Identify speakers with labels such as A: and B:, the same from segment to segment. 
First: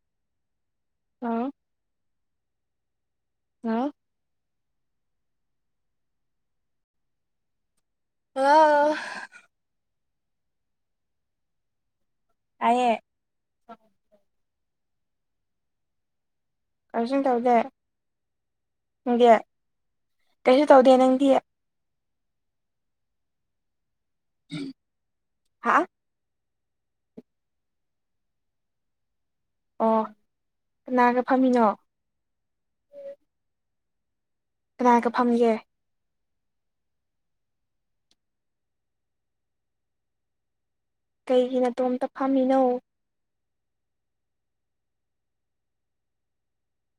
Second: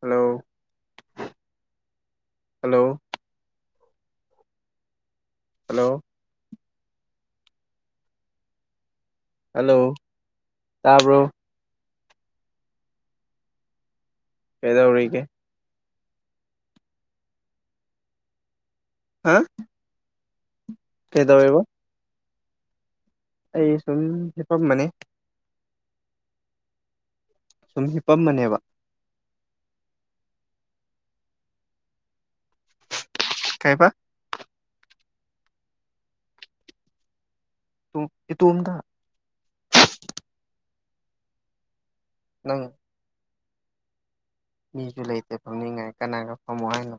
A: hello
B: ꯍꯥ
A: hello
B: ꯍꯥꯎ
A: hello
B: hello
A: hello ꯇꯥꯕ꯭ꯔꯣ
B: ꯇꯥꯌꯦ
A: ꯀꯩꯗꯧꯔꯤꯒꯦ
B: ꯀꯩꯁꯨꯝ ꯇꯧꯗꯦ ꯅꯪꯗꯤ
A: ꯍꯥ
B: ꯀꯩꯁꯨ ꯇꯧꯗꯦ ꯅꯪꯗꯤ
A: ꯀꯩꯗꯧꯋꯦꯕ ꯑꯩ ꯁꯨꯝ ꯍꯤꯄꯝꯕꯅꯤ
B: ꯍꯥ
A: ꯁꯨꯝ ꯍꯤꯄꯝꯕꯅꯦꯕ
B: ꯑꯣ ꯀꯅꯥꯒ ꯐꯝꯃꯤꯅꯣ
A: ꯀꯩꯕ
B: ꯀꯅꯥꯒ ꯐꯝꯒꯦ
A: ꯁꯨꯝ ꯏꯇꯣꯝꯇ
B: ꯀꯩꯒꯤ ꯅꯇꯣꯝꯇ ꯐꯝꯃꯤꯅꯣ
A: ꯅꯪ ꯃꯤꯁꯨ ꯂꯩꯇꯦ ꯐꯝꯅꯤꯡꯉꯥꯏ ꯀꯅꯥꯒ ꯐꯝꯃꯣ ꯍꯥꯏꯅꯣ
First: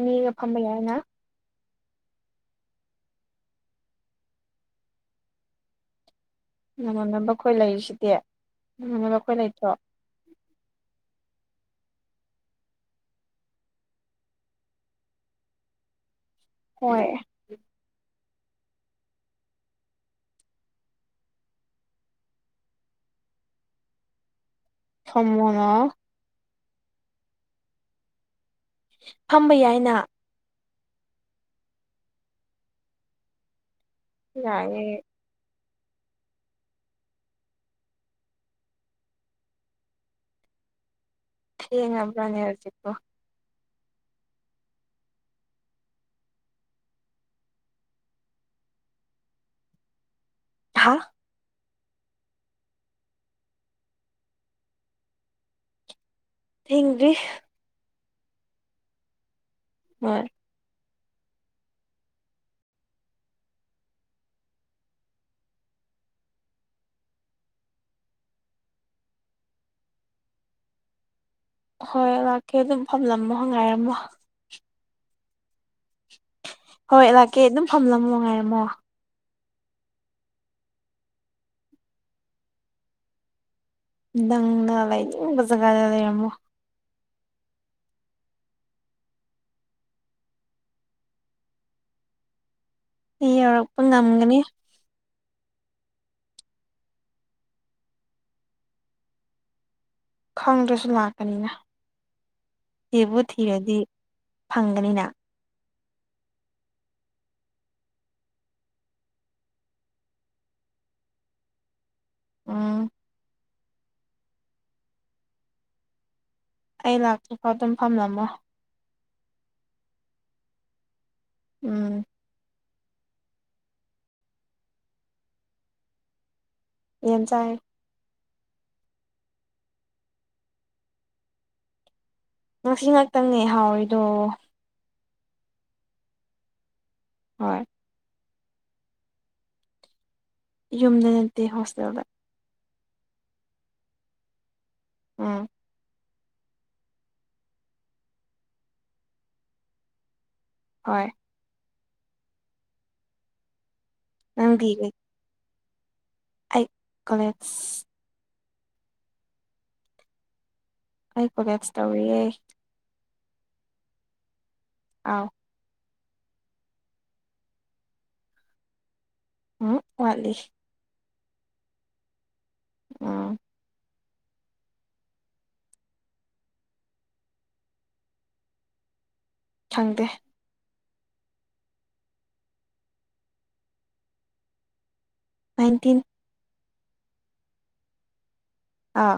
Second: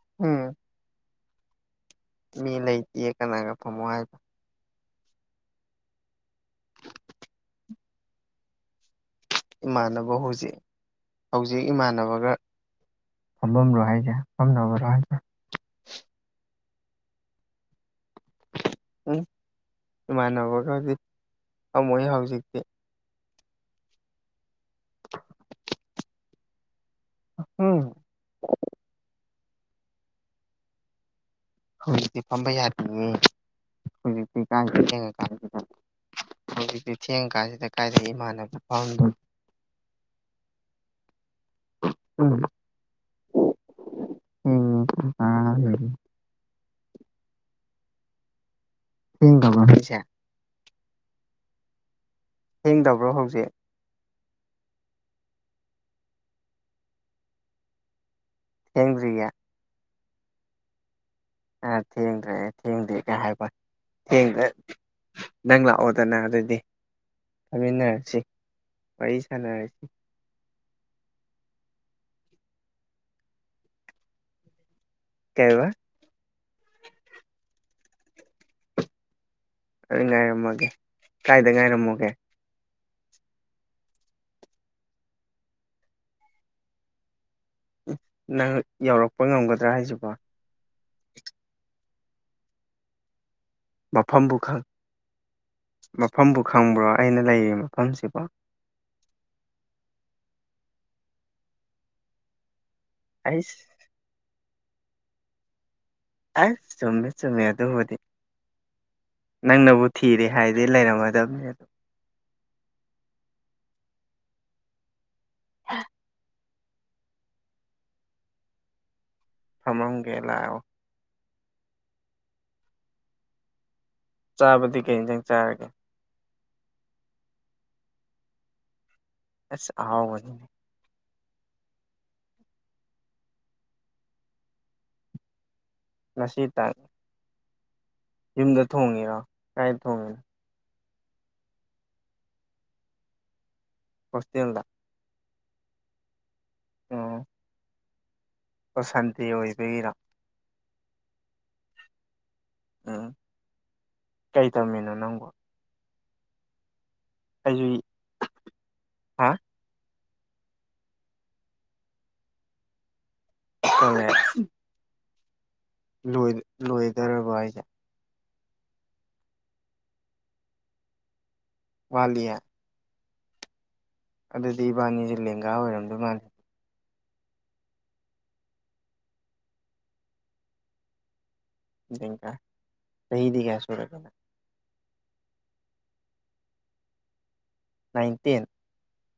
B: ꯃꯤꯒ
A: ꯎꯝ
B: ꯐꯝꯕ ꯌꯥꯏꯅ
A: ꯃꯤ ꯂꯩꯇꯦ ꯀꯅꯥꯒ ꯐꯝꯃꯣ ꯍꯥꯏꯅꯣ
B: ꯅꯃꯥꯟꯅꯕ ꯈꯣꯏ ꯂꯩꯔꯤꯁꯤꯗꯤ ꯅꯃꯥꯟꯅꯕ ꯈꯣꯏ ꯂꯩ
A: ꯏꯃꯥꯟꯅꯕ ꯍꯧꯖꯤꯛ ꯍꯧꯖꯤꯛ ꯏꯃꯥꯟꯅꯕꯒ ꯐꯝꯕꯝꯂꯣ ꯍꯥꯏꯁꯦ ꯐꯝꯅꯕꯔꯣ ꯍꯥꯏꯁꯦ
B: ꯍꯣꯏ
A: ꯎꯝ ꯏꯃꯥꯟꯅꯕꯒꯗꯤ ꯐꯝꯃꯣꯏ ꯍꯧꯖꯤꯛꯇꯤ
B: ꯐꯝꯃꯣꯅ
A: ꯎꯝ
B: ꯐꯝꯕ ꯌꯥꯏꯅ
A: ꯍꯧꯖꯤꯛꯇꯤ ꯐꯝꯕ ꯌꯥꯗꯤꯌꯦ ꯍꯧꯖꯤꯛꯇꯤ
B: ꯌꯥꯏꯌꯦ
A: [unintelligible] ꯍꯧꯖꯤꯛꯇꯤ ꯊꯦꯡ ꯀꯥꯟꯁꯤꯗ ꯀꯥꯏꯗꯩ ꯏꯃꯥꯟꯅꯕ ꯐꯝꯗꯣꯏ [unintelligible] ꯎꯝ
B: ꯊꯦꯡꯉꯕ꯭ꯔꯅꯦ ꯍꯧꯖꯤꯛꯄꯣ
A: ꯎꯝ [inaudible] ꯊꯦꯡꯗꯕ꯭ꯔꯣ ꯍꯧꯖꯤꯛꯁꯦ
B: ꯍꯥ
A: ꯊꯦꯡꯗꯕ꯭ꯔꯣ ꯍꯧꯖꯤꯛ
B: ꯊꯦꯡꯗ꯭ꯔꯤ
A: ꯊꯦꯡꯗ꯭ꯔꯤꯌꯦ
B: ꯍꯣꯏ
A: ꯑ ꯊꯦꯡꯗ꯭ꯔꯦ ꯊꯦꯡꯗꯦ ꯀ ꯍꯥꯏꯕ ꯋꯥꯅꯤ ꯊꯦꯡꯗ꯭ꯔꯦ ꯅꯪ ꯂꯥꯛꯑꯣꯗꯅ ꯑꯗꯨꯗꯤ ꯐꯝꯃꯤꯟꯅꯔꯁꯤ ꯋꯥꯔꯤ ꯁꯥꯟꯅꯔꯁꯤ
B: ꯍꯣꯏ ꯂꯥꯛꯀꯦ ꯑꯗꯨꯝ ꯐꯝꯂꯝꯃꯣ ꯉꯥꯏꯔꯝꯃꯣ
A: ꯀꯩ ꯍꯥꯏꯕ
B: ꯍꯣꯏ ꯂꯥꯛꯀꯦ ꯑꯗꯨꯝ ꯐꯝꯂꯝꯃꯣ ꯉꯥꯏꯔꯝꯃꯣ
A: ꯑꯗꯨꯗꯤ ꯉꯥꯏꯔꯝꯃꯒꯦ ꯀꯥꯏꯗ ꯉꯥꯏꯔꯝꯃꯨꯒꯦ
B: ꯅꯪꯅ ꯂꯩꯅꯤꯡꯕ ꯖꯒꯥꯗ ꯂꯩꯔꯝꯃꯣ
A: ꯅꯪ ꯌꯧꯔꯛꯄ ꯉꯝꯒꯗ꯭ꯔꯥ ꯍꯥꯏꯁꯤꯕꯣ
B: ꯑꯩ ꯌꯧꯔꯛ
A: ꯃꯐꯝꯕꯨ ꯈꯪ ꯃꯐꯝꯕꯨ ꯈꯪꯕ꯭ꯔꯣ ꯑꯩꯅ ꯂꯩꯔꯤ ꯃꯐꯝꯁꯤꯕꯣ
B: ꯈꯪꯗ꯭ꯔꯁꯨ ꯂꯥꯛꯀꯅꯤꯅ ꯊꯤꯕꯨ
A: ꯑꯩꯁ
B: ꯊꯤꯔꯗꯤ ꯐꯪꯒꯅꯤꯅ
A: ꯑ ꯆꯨꯝꯃꯦ ꯆꯨꯝꯃꯦ ꯑꯗꯨꯕꯨꯗꯤ ꯅꯪꯅꯕꯨ ꯊꯤꯔꯦ ꯍꯥꯏꯗꯤ ꯂꯩꯔꯝꯃꯗꯕꯅꯤ ꯑꯗꯨ
B: ꯎꯝ
A: ꯑ
B: ꯑꯩ ꯂꯥꯛꯇ꯭ꯔꯤꯐꯥꯎ ꯑꯗꯨꯝ ꯐꯝꯂꯝꯃꯣ
A: ꯐꯝꯃꯝꯒꯦ ꯂꯥꯛꯑꯣ
B: ꯎꯝ
A: ꯆꯥꯕꯗꯤ ꯀꯩ ꯌꯦꯟꯖꯥꯡ ꯆꯥꯔꯒꯦ
B: ꯌꯦꯟ ꯆꯥꯏꯌꯦ
A: ꯑꯁ ꯑꯍꯥꯎꯕꯅꯤ
B: ꯉꯁꯤ ꯉꯥꯛꯇꯪꯅꯦ ꯍꯥꯎꯔꯤꯗꯣ
A: ꯉꯁꯤ ꯇꯪ
B: ꯍꯣꯏ
A: ꯌꯨꯝꯗ ꯊꯣꯡꯉꯤꯔꯣ ꯀꯗꯥꯥꯏꯗ ꯊꯣꯡꯉꯤꯅꯣ
B: ꯌꯨꯝꯗ ꯅꯠꯇꯦ ꯍꯣꯁꯇꯦꯜꯗ
A: ꯍꯣꯁꯇꯦꯟꯗ
B: ꯎꯝ
A: ꯑꯣ ꯑꯣ ꯁꯟꯗꯦ ꯑꯣꯏꯕꯩꯔꯣ
B: ꯍꯣꯏ
A: ꯎꯝ ꯀꯩ
B: ꯅꯪꯗꯤ
A: ꯇꯝꯃꯤꯅꯣ ꯅꯪꯕꯣ
B: ꯑꯩ ꯀꯣꯂꯦ
A: ꯑꯩꯁꯨ ꯍꯥ
B: ꯑꯩ ꯀꯣꯂꯦꯁ ꯇꯧꯔꯤꯌꯦ
A: ꯀꯣꯂꯦꯖ
B: ꯑꯥꯎ
A: ꯂꯣꯏ ꯂꯣꯏꯗꯧꯔꯕꯣ ꯍꯥꯏꯁꯦ
B: ꯎꯝ ꯋꯥꯠꯂꯤ
A: ꯋꯥꯂꯤꯌꯥ
B: ꯑ
A: ꯑꯗꯨꯗꯤ ꯏꯕꯥꯅꯤꯁꯦ ꯂꯦꯡꯒꯥ ꯑꯣꯏꯔꯝꯗꯣꯏ ꯃꯥꯜꯂꯦ
B: ꯈꯪꯗꯦ
A: ꯀ ꯆꯍꯤꯍꯤꯗꯤꯒ ꯁꯨꯔꯂ
B: ꯅꯥꯏꯟꯇꯤꯟ
A: ꯅꯥꯏꯟꯇꯤꯟ
B: ꯑꯥ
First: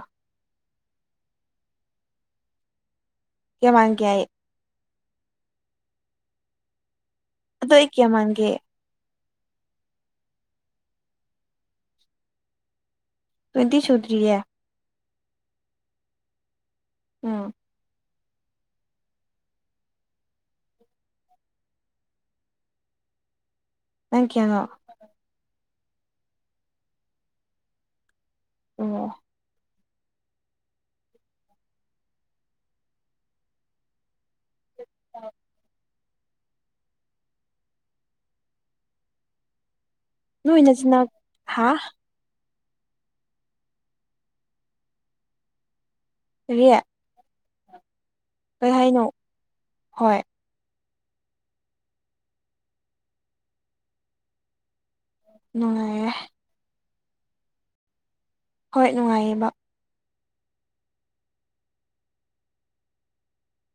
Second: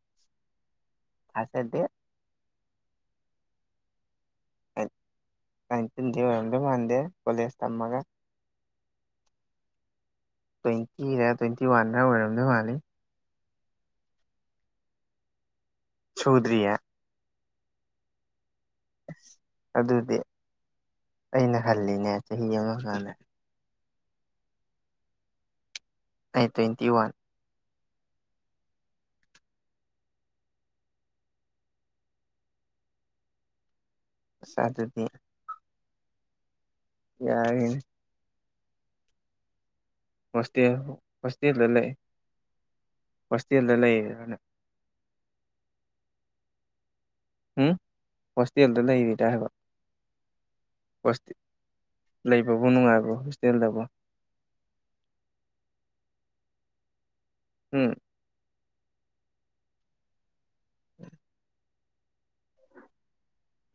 A: ꯊꯖꯗꯦ
B: ꯀꯃꯥꯡꯒꯦꯏ
A: ꯅꯥꯏꯜꯇꯤꯜ ꯗꯤ ꯑꯣꯏꯔꯝꯗꯧ ꯃꯥꯟꯗꯦ ꯀꯣꯂꯦꯖ
B: ꯑꯗꯣ ꯑꯩ
A: ꯇꯝꯃꯒ
B: ꯀꯌꯥ ꯃꯥꯜꯒꯦ
A: ꯇ꯭ꯋꯦꯟꯇꯤꯔ ꯇ꯭ꯋꯦꯟꯇꯤ ꯋꯥꯟꯔ ꯑꯣꯏꯔꯝꯗꯧ ꯃꯥꯜꯂꯤ
B: ꯇꯨ꯭ꯌꯜꯇꯤ ꯁꯨꯗ꯭ꯔꯤꯌꯦ
A: ꯁꯨꯗ꯭ꯔꯤꯌꯦ
B: ꯎꯝ
A: ꯑꯗꯨꯗꯤ ꯑꯩꯅ ꯍꯜꯂꯤꯅꯦ ꯆꯍꯤ ꯑꯃ ꯈ
B: ꯅꯪ ꯀꯌꯥꯅꯣ
A: ꯑꯩ ꯇ꯭ꯋꯦꯟꯇꯤ ꯋꯥꯟ
B: ꯑꯣ
A: ꯁꯥꯗꯗꯤ
B: [unintelligible]
A: ꯌꯥꯔꯅꯦ
B: ꯅꯣꯏ
A: ꯍꯣꯁꯇꯦꯜ
B: ꯅꯆꯤꯟꯅꯥꯎ
A: ꯍꯣꯁꯇꯦꯜꯗ
B: ꯍꯥ
A: ꯂꯩ ꯍꯣꯁꯇꯦꯜꯗ ꯂꯩꯌꯦꯔꯅ
B: ꯀꯔꯤ
A: ꯎꯝ
B: ꯀꯩ
A: ꯍꯣꯁꯇꯦꯜꯗ
B: ꯍꯥꯏꯅꯣ
A: ꯂꯩꯔꯤꯗ ꯍꯥꯏꯕ
B: ꯍꯣꯏ
A: ꯂꯩꯕꯕꯨ ꯅꯨꯡꯉꯥꯏꯕ꯭ꯔꯣ ꯍꯣꯁꯇꯦꯜꯗꯕꯨ
B: ꯅꯨ ꯉꯥꯏ ꯑꯦ
A: ꯎꯝ
B: ꯍꯣꯏ ꯅꯨꯡꯉꯥꯏꯌꯦꯕ
A: [unintelligible]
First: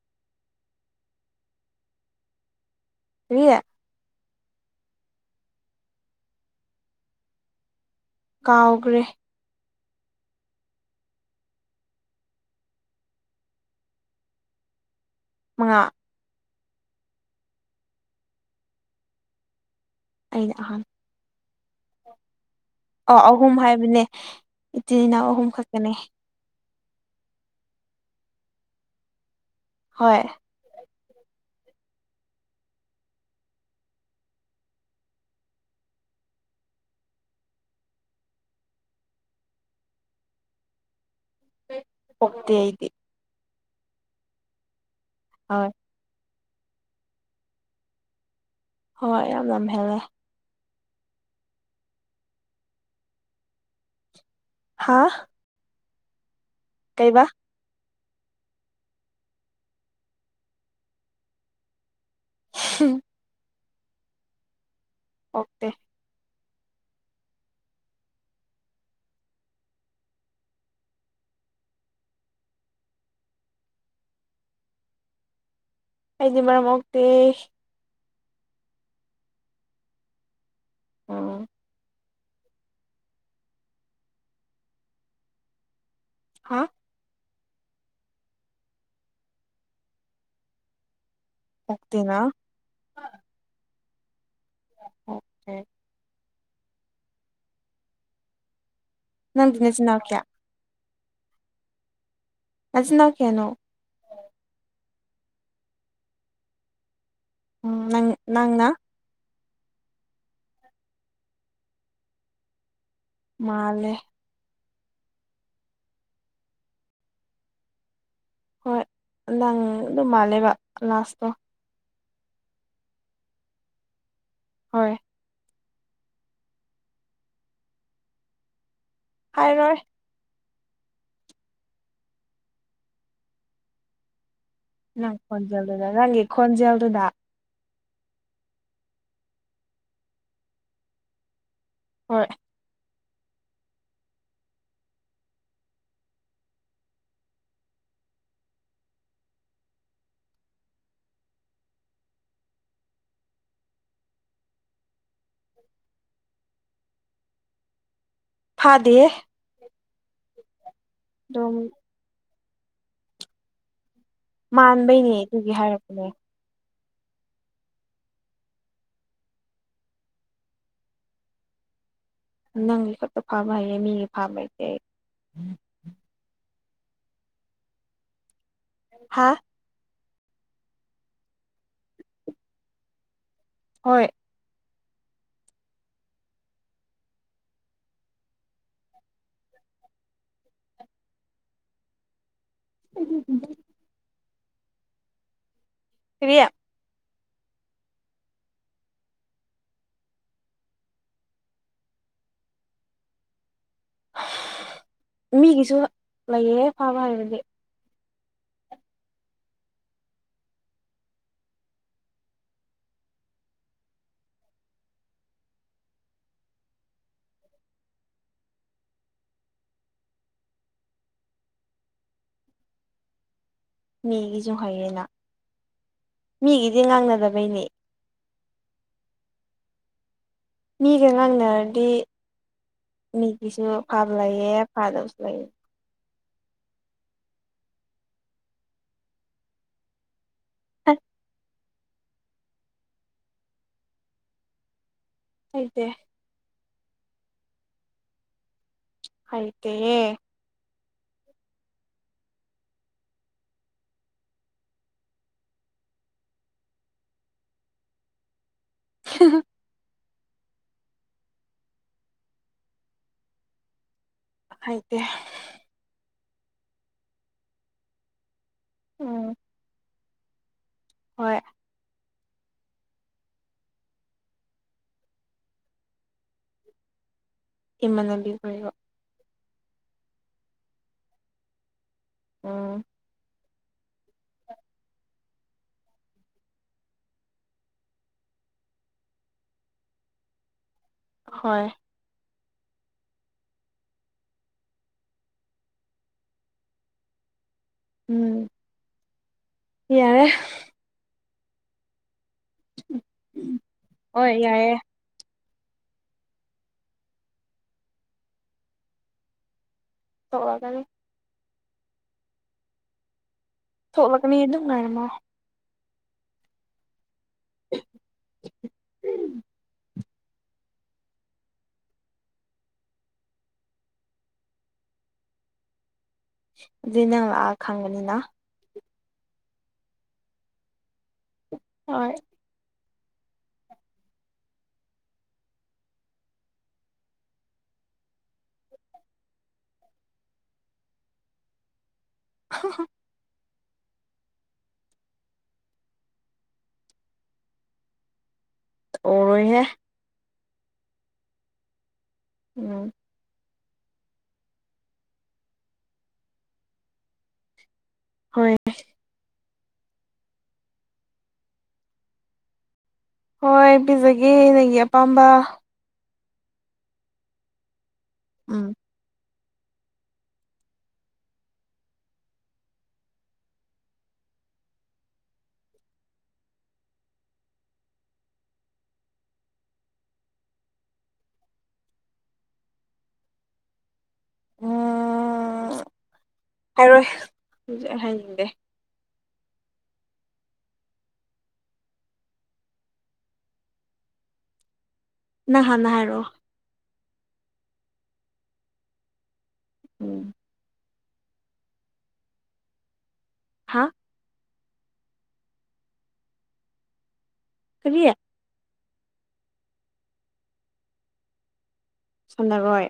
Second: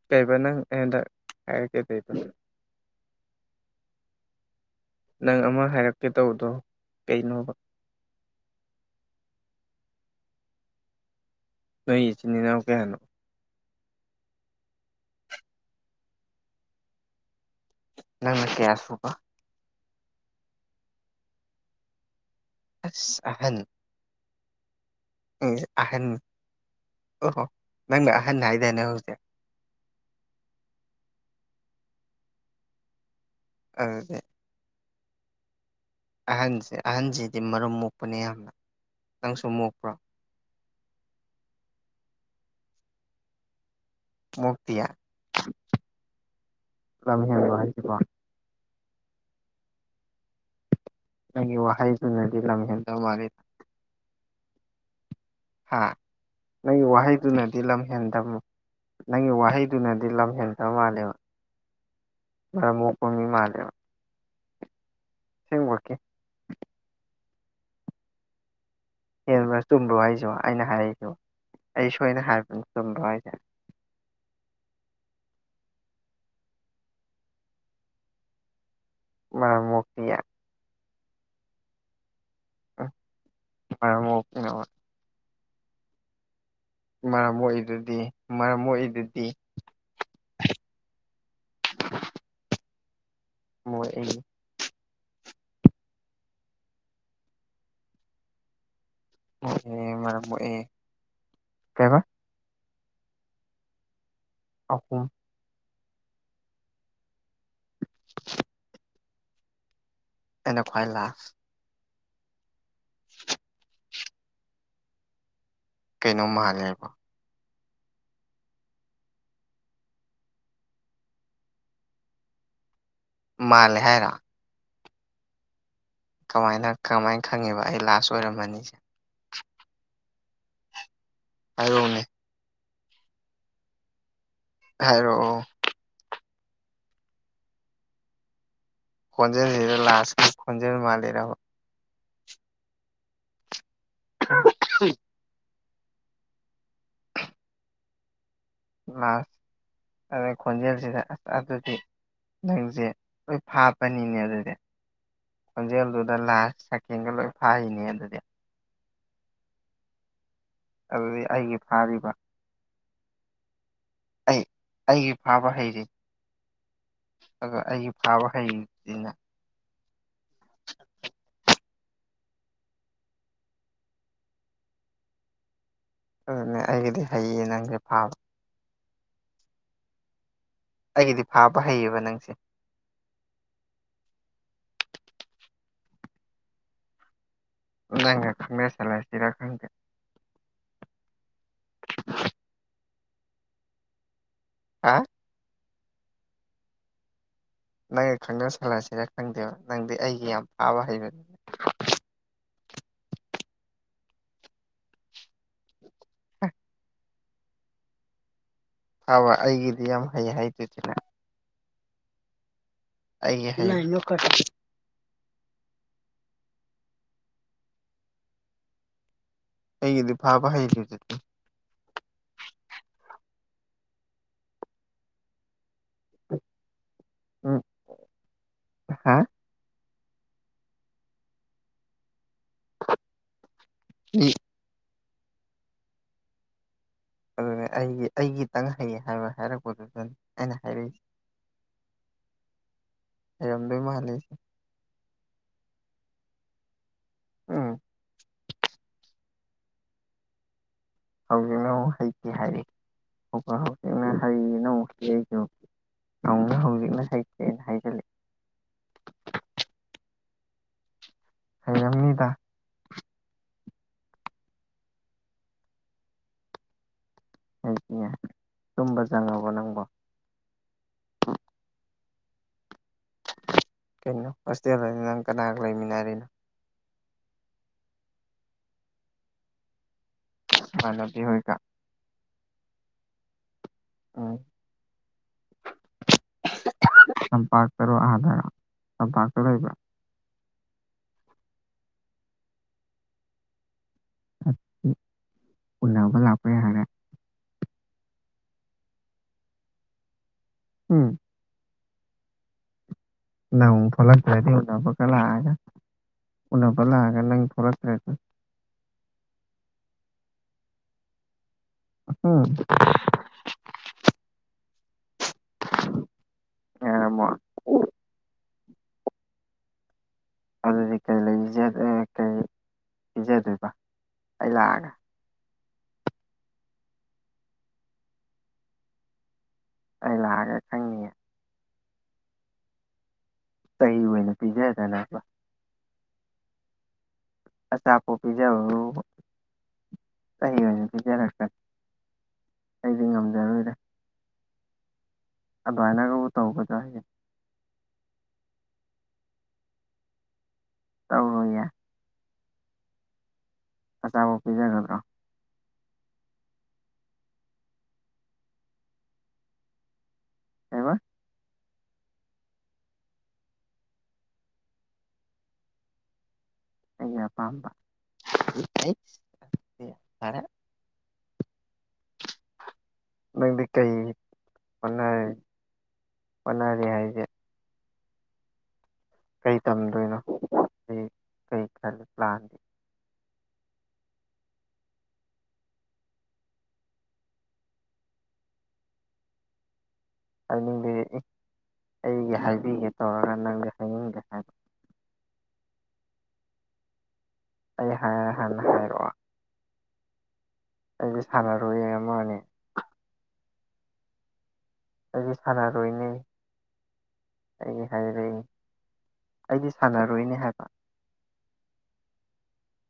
A: ꯀꯩꯕ ꯅꯪ ꯍꯟꯗꯛ ꯍꯥꯏꯔꯛꯒꯦ ꯀꯩꯕ ꯅꯪ
B: ꯔꯤ
A: ꯅꯪ ꯑꯃ ꯍꯥꯏꯔꯛꯀꯦ ꯇꯧꯕꯗꯣ ꯀꯩꯅꯣꯕ
B: ꯀꯥꯎꯈ꯭ꯔꯦ
A: ꯅꯣꯏ ꯏꯆꯤꯟ ꯏꯅꯥꯎ ꯀꯌꯥꯅꯣ
B: ꯃꯉꯥ
A: ꯅꯪ ꯅ ꯀꯌꯥꯁꯨꯕ
B: ꯑꯩꯅ ꯑꯍꯥꯟꯕ
A: ꯑꯁ
B: ꯑ ꯑꯍꯨꯝ
A: ꯑꯍꯟ
B: ꯍꯥꯏꯕꯅꯦ ꯏꯆꯤꯟ ꯏꯅꯥꯎ ꯑꯍꯨꯝ ꯈꯛꯇꯅꯦ
A: ꯑꯍꯟ ꯑꯣꯍꯣ ꯅꯪꯅ ꯑꯍꯟꯅ ꯍꯥꯏꯗꯅꯦ ꯍꯧꯖꯤꯛ
B: ꯍꯣꯏ
A: ꯑꯗꯨꯗꯤ ꯑꯍꯟꯁꯦ ꯑꯍꯟꯁꯤꯗꯤ ꯃꯔꯨꯝ ꯃꯣꯛꯄꯅꯦ ꯌꯥꯝꯅ ꯅꯪꯁꯨ ꯃꯣꯛꯄ꯭ꯔꯣ
B: ꯄꯥꯛꯇꯦ ꯑꯩꯗꯤ
A: ꯃꯣꯛꯇꯤꯌꯦ
B: ꯍꯣꯏ
A: ꯂꯝ ꯍꯦꯅꯕ꯭ꯔꯣ ꯍꯥꯏꯁꯤꯕꯣ
B: ꯍꯣꯏ ꯌꯥꯝ ꯂꯝ ꯍꯦꯜꯂꯦ
A: ꯅꯪꯒꯤ ꯋꯥꯍꯩꯗꯨꯅꯗꯤ ꯂꯝ ꯍꯦꯟꯗꯕ ꯃꯥꯂꯤꯗ
B: ꯍꯥꯥ
A: ꯍꯥ ꯅꯪ ꯋꯥꯍꯤꯗꯨ ꯅꯠꯇ ꯁꯤ ꯂꯝ ꯍꯦꯟꯗꯕ ꯅꯪꯒꯤ ꯋꯥꯍꯩꯗꯨꯅꯗꯤ ꯂꯝ ꯍꯦꯟꯗꯕ ꯃꯥꯜꯂꯦꯕ ꯃꯔꯃꯨ ꯀꯃꯤ ꯃꯥꯗ
B: ꯑꯣꯀꯦ
A: ꯍꯦꯟꯕ ꯆꯨꯝꯗꯣ ꯍꯥꯏꯁꯨ ꯑꯩꯅ ꯍꯥꯏꯔꯛꯏꯁꯨ ꯑꯩ ꯁꯣꯏꯅ ꯍꯥꯏꯕꯅ ꯆꯨꯝꯗ ꯍꯥꯏꯁꯦ
B: ꯍꯥꯏꯗꯤ ꯃꯔꯔ ꯑꯃꯛ ꯗꯦꯁ
A: ꯃ ꯃꯨꯐꯌꯥ
B: ꯑꯣꯝ
A: ꯃ ꯑꯣꯀꯦꯅꯦ
B: ꯍꯥ
A: ꯃꯔꯝ ꯑꯣꯏꯗꯨꯗꯤ ꯃꯔꯝ ꯑꯣꯏꯏꯗꯨꯗꯤ
B: ꯍꯥꯛꯇꯅ
A: ꯃꯣꯏ
B: ꯑꯣ ꯅꯪꯗꯤ
A: ꯑꯣ
B: ꯅꯆꯤꯟꯅꯥꯎ ꯀꯌꯥ
A: ꯃꯔꯝ ꯀꯩꯕ
B: ꯅꯆꯤꯟꯅ ꯀꯩꯅꯣ
A: ꯑꯍꯨꯝ
B: ꯎꯝ ꯅꯪ ꯅꯪ
A: ꯑꯦꯅꯦꯥꯏ ꯂꯥꯁ
B: ꯃꯥꯂꯦ
A: ꯀꯩꯅꯣꯝ ꯃꯥꯜꯂꯦꯕ
B: ꯍꯣꯏ ꯅꯪ ꯑꯗꯨꯝ ꯃꯥꯜꯂꯦꯕ ꯂꯥꯁꯇꯣ
A: ꯃꯥꯜꯍꯦꯔꯥ
B: ꯍꯣꯏ
A: ꯀꯃꯥꯏꯅ ꯀꯃꯥꯏꯅ ꯈꯪꯉꯦꯕ ꯑꯩ ꯂꯥꯁ ꯑꯣꯏꯔꯝꯃꯅꯤꯁꯦ
B: ꯍꯥꯏꯔꯣꯏ
A: ꯍꯥꯏꯧꯅꯦ
B: ꯅꯪ
A: ꯍꯥꯏꯔꯛꯑꯣ
B: ꯈꯣꯟꯖꯦꯜꯗꯨꯗ ꯅꯪꯒꯤ ꯈꯣꯟꯖꯦꯜꯗꯨꯗ
A: ꯀꯣꯟꯖ ꯍꯔ ꯂꯥꯁ ꯀꯣꯟꯖ ꯃꯥꯜꯔꯕꯣ
B: ꯍꯣꯏ
A: ꯎ ꯃꯥ ꯑꯗꯩ ꯈꯣꯟꯖꯦꯜꯁꯤꯗ ꯑꯗꯨꯗꯤ ꯅꯪꯁꯦ ꯂꯣꯏ ꯐꯥꯞꯄꯅꯤꯅꯦ ꯑꯗꯨꯗꯤ ꯈꯣꯟꯖꯦꯜꯗꯨꯗ ꯂꯥꯁ ꯁꯀꯦꯟꯒ ꯂꯣꯏ ꯐꯥꯔꯤꯅꯦ ꯑꯗꯨꯗꯤ
B: ꯐꯥꯗꯦ
A: ꯑꯗꯨꯗꯤ
B: ꯑꯗꯨꯝ
A: ꯑꯩꯒꯤ ꯐꯥꯔꯤꯕ ꯑꯩ ꯑꯩꯒꯤ
B: ꯃꯥꯟꯕꯩꯅꯦ
A: ꯐꯥꯕ
B: ꯑꯗꯨꯒꯤ
A: ꯍꯩꯔꯤ
B: ꯍꯥꯏꯔꯛꯄꯅꯦ
A: ꯑꯗꯨꯒ ꯑꯩꯒꯤ ꯐꯥꯕ ꯍꯩꯁꯤꯅ
B: ꯅꯪꯒꯤ ꯈꯛꯇ ꯐꯥꯔꯝ ꯍꯩꯌꯦ ꯃꯤꯒꯤ ꯐꯥꯔꯝ ꯍꯥꯏꯁꯦ ꯑꯩ
A: ꯑꯗꯨꯅꯦ ꯑꯩꯒꯤꯗꯤ ꯍꯩꯌꯦ ꯅꯪꯁꯦ ꯐꯥꯕ
B: ꯍꯥꯥ
A: ꯑꯩꯒꯤꯗꯤ ꯐꯥꯕ ꯍꯩꯑꯕ ꯅꯪꯁꯦ
B: ꯍꯣꯏ
A: ꯅꯪ ꯈꯪꯦꯁ ꯂ ꯁꯤꯔ ꯈꯪꯒꯦ
B: ꯎ
A: ꯑ
B: ꯀꯔꯤꯌꯥ
A: ꯅꯪꯅ ꯈꯪꯗꯕ ꯁꯂꯁꯤꯔ ꯈꯪꯗꯦꯕ ꯅꯪꯗꯤ ꯑꯩꯒꯤ ꯌꯥꯝ ꯐꯥꯕ ꯍꯩꯕꯅꯤ
B: ꯃꯤꯒꯤꯁꯨ ꯂꯩꯌꯦꯦ ꯐꯕ ꯍꯥꯏꯕꯗꯤ
A: ꯐꯥꯕ ꯑꯩꯒꯤꯗꯤ ꯌꯥꯝ ꯍꯩ ꯍꯥꯏꯗꯁꯤꯅ [unintelligible] ꯑꯩꯒꯤꯗꯤ ꯐꯥꯕ ꯍꯩꯔ ꯆꯠꯇꯦ
B: ꯃꯤꯒꯤꯁꯨ ꯍꯩꯌꯦꯅ ꯃꯤꯒꯤꯗꯤ ꯉꯥꯡꯅꯗꯕ
A: ꯎꯝ ꯍꯥ
B: ꯃꯤꯒ ꯉꯥꯡꯅꯔꯗꯤ ꯃꯤꯒꯤꯁꯨ ꯐꯕ ꯂꯩꯌꯦ ꯐꯗꯕꯁꯨ ꯂꯩꯑ
A: ꯑꯗꯨꯅꯦ ꯑꯩꯒꯤ ꯑꯩꯒꯤꯇꯪ ꯍꯩ ꯍꯥꯏꯕ ꯍꯥꯏꯔꯛꯄꯗꯨꯗꯅꯤ ꯑꯩꯅ ꯍꯥꯏꯔꯛꯏꯁꯦ ꯂꯩꯔꯝꯗꯣꯏ ꯃꯥꯜꯂꯤꯁꯦ
B: ꯍꯩꯇꯦ
A: ꯎꯝ
B: ꯍꯩꯇꯦꯍꯦ
A: ꯍꯧꯖꯤꯛꯅ ꯑꯃꯨꯛ ꯍꯩꯇ ꯍꯥꯏꯔꯤ ꯑꯗꯨꯒ ꯍꯧꯖꯤꯛꯅ ꯍꯩꯅ ꯑꯃꯨꯛ ꯍ ꯑꯩꯁꯨ ꯅꯧꯅ ꯍꯧꯖꯤꯛꯅ ꯍꯩꯇꯦꯅ ꯍꯥꯏꯖꯜꯂꯛꯑꯦ
B: [unintelligible]
A: ꯍꯩꯔꯝꯅꯤꯗ
B: ꯍꯩꯇꯦ
A: ꯍꯩꯇꯤꯌꯦ ꯇꯨꯝꯕ
B: ꯎꯝ
A: ꯆꯪꯉꯕꯣ ꯅꯪꯕꯣ
B: ꯍꯣꯏ
A: ꯀꯩꯅꯣ ꯍꯣꯁꯇꯦꯜꯗꯅꯤ ꯅꯪ ꯀꯅꯥꯒ ꯂꯩꯃꯤꯟꯅꯔꯤꯅꯣ
B: ꯏꯃꯥꯟꯅꯕꯤꯈꯣꯏꯒ
A: ꯢꯃꯥꯟꯅꯕꯤ ꯍꯣꯢꯒ
B: ꯎꯝ
A: [unintelligible] ꯇꯝꯄꯥꯛꯇꯔꯣ ꯑꯥꯗꯔꯣ ꯇꯝꯄꯥꯛꯇ ꯂꯩꯕ꯭ꯔꯥ
B: ꯍꯣꯏ
A: ꯑꯗꯨ ꯎꯅꯕ ꯂꯥꯛꯄ ꯌꯥꯔꯦ
B: ꯎꯝ ꯌꯥꯔꯦ
A: ꯎꯝ
B: [unintelligible]
A: ꯅꯪꯃꯨꯛ
B: ꯍꯣꯏ
A: ꯊꯣꯛꯂꯛꯇ꯭ꯔꯗꯤ
B: ꯌꯥꯏꯌꯦ
A: ꯎꯅꯕꯒ ꯂꯥꯛꯑꯒ ꯎꯅꯕ ꯂꯥꯛꯑꯒ ꯅꯪ ꯊꯣꯛꯂꯛꯇ꯭ꯔꯗꯤ
B: ꯊꯣꯛꯂꯛꯀꯅꯤ
A: ꯎꯝ
B: ꯊꯣꯛꯂꯒꯅꯤ ꯑꯗꯨꯝ ꯉꯥꯢꯔꯝꯃꯣ
A: ꯉꯥꯢꯔꯝꯃꯣ
B: [unintelligible]
A: ꯑꯗꯨꯗꯤ ꯀꯩ ꯂꯩ ꯀꯩ ꯄꯤꯖꯗꯣꯏꯕ ꯑꯩ ꯂꯥꯛꯑꯒ
B: ꯑꯗꯨꯏ ꯅꯪ ꯂꯥꯛꯑ ꯈꯪꯕꯅꯤꯅ
A: ꯑꯥꯏ ꯂꯥꯛꯑꯒ ꯈꯪꯅꯤꯌꯦ
B: ꯍꯣꯏ
A: ꯆꯩ ꯑꯣꯏꯅ ꯄꯤꯖꯦꯗꯅꯕ ꯑꯆꯥꯥꯄꯣꯠ ꯄꯤꯖꯕꯕꯨ ꯆꯩ ꯑꯣꯏꯅ ꯄꯤꯖꯔꯛꯇꯅ
B: [unintelligible]
A: ꯑꯩꯗꯤ ꯉꯝꯖꯔꯣꯏꯗ ꯑꯗꯨꯃꯥꯏꯅꯒꯕꯨ ꯇꯧꯕꯗꯣ ꯍꯌꯦꯦ
B: ꯇꯣꯔꯣꯏꯍꯦ
A: ꯇꯧꯔꯣꯢꯌꯦ
B: ꯎꯝ
A: ꯑꯆꯥꯄꯣꯠ ꯄꯤꯖꯒꯗ꯭ꯔꯣ
B: ꯍꯣꯏ
A: ꯀꯩꯕ
B: ꯍꯣꯏ ꯄꯤꯖꯒꯦ ꯅꯪꯒꯤ ꯑꯄꯥꯝꯕ ꯎꯝ
A: ꯑꯩꯄꯥꯕꯔꯦ ꯅꯪꯗꯤ ꯀꯩ ꯍꯣ ꯍꯣꯠꯅꯔꯤ ꯍꯥꯏꯁꯦ ꯀꯩ ꯇꯝꯗꯣꯏꯅꯣ ꯀꯩ ꯀꯩ ꯈꯜꯂꯤ ꯄ꯭ꯂꯥꯟꯗꯤ
B: ꯑꯣ ꯍꯥꯏꯔꯣꯏ ꯍꯧꯛ ꯍꯥꯏꯅꯤꯡꯗꯦ
A: ꯍꯥꯏꯅꯤꯡꯕꯤꯔꯏ ꯑꯩꯒꯤ ꯍꯥꯏꯕꯤꯒꯦ ꯇꯧꯔꯒ ꯅꯪꯒ ꯍꯥꯏꯅꯤꯡꯒꯦ ꯍꯥꯏꯕ
B: ꯅꯍꯥꯟ ꯅ ꯍꯥꯏꯔꯣꯑꯣ
A: ꯑꯩ ꯍꯥ ꯍ
B: ꯎꯝ
A: ꯑꯩꯁꯦ ꯁꯥꯟꯅꯔꯣꯏ ꯑꯃꯅꯤꯅꯦ
B: ꯍꯥ
A: ꯑꯩ ꯁꯥꯟꯅꯔꯣꯏꯅꯦ ꯑꯩ
B: ꯀꯔꯤ
A: ꯍꯥꯏꯔꯛꯏ ꯑꯩꯗꯤ ꯁꯥꯟꯅꯔꯣꯏꯅꯦ ꯍꯥꯏꯕ
B: ꯁꯝꯅꯔꯣꯏ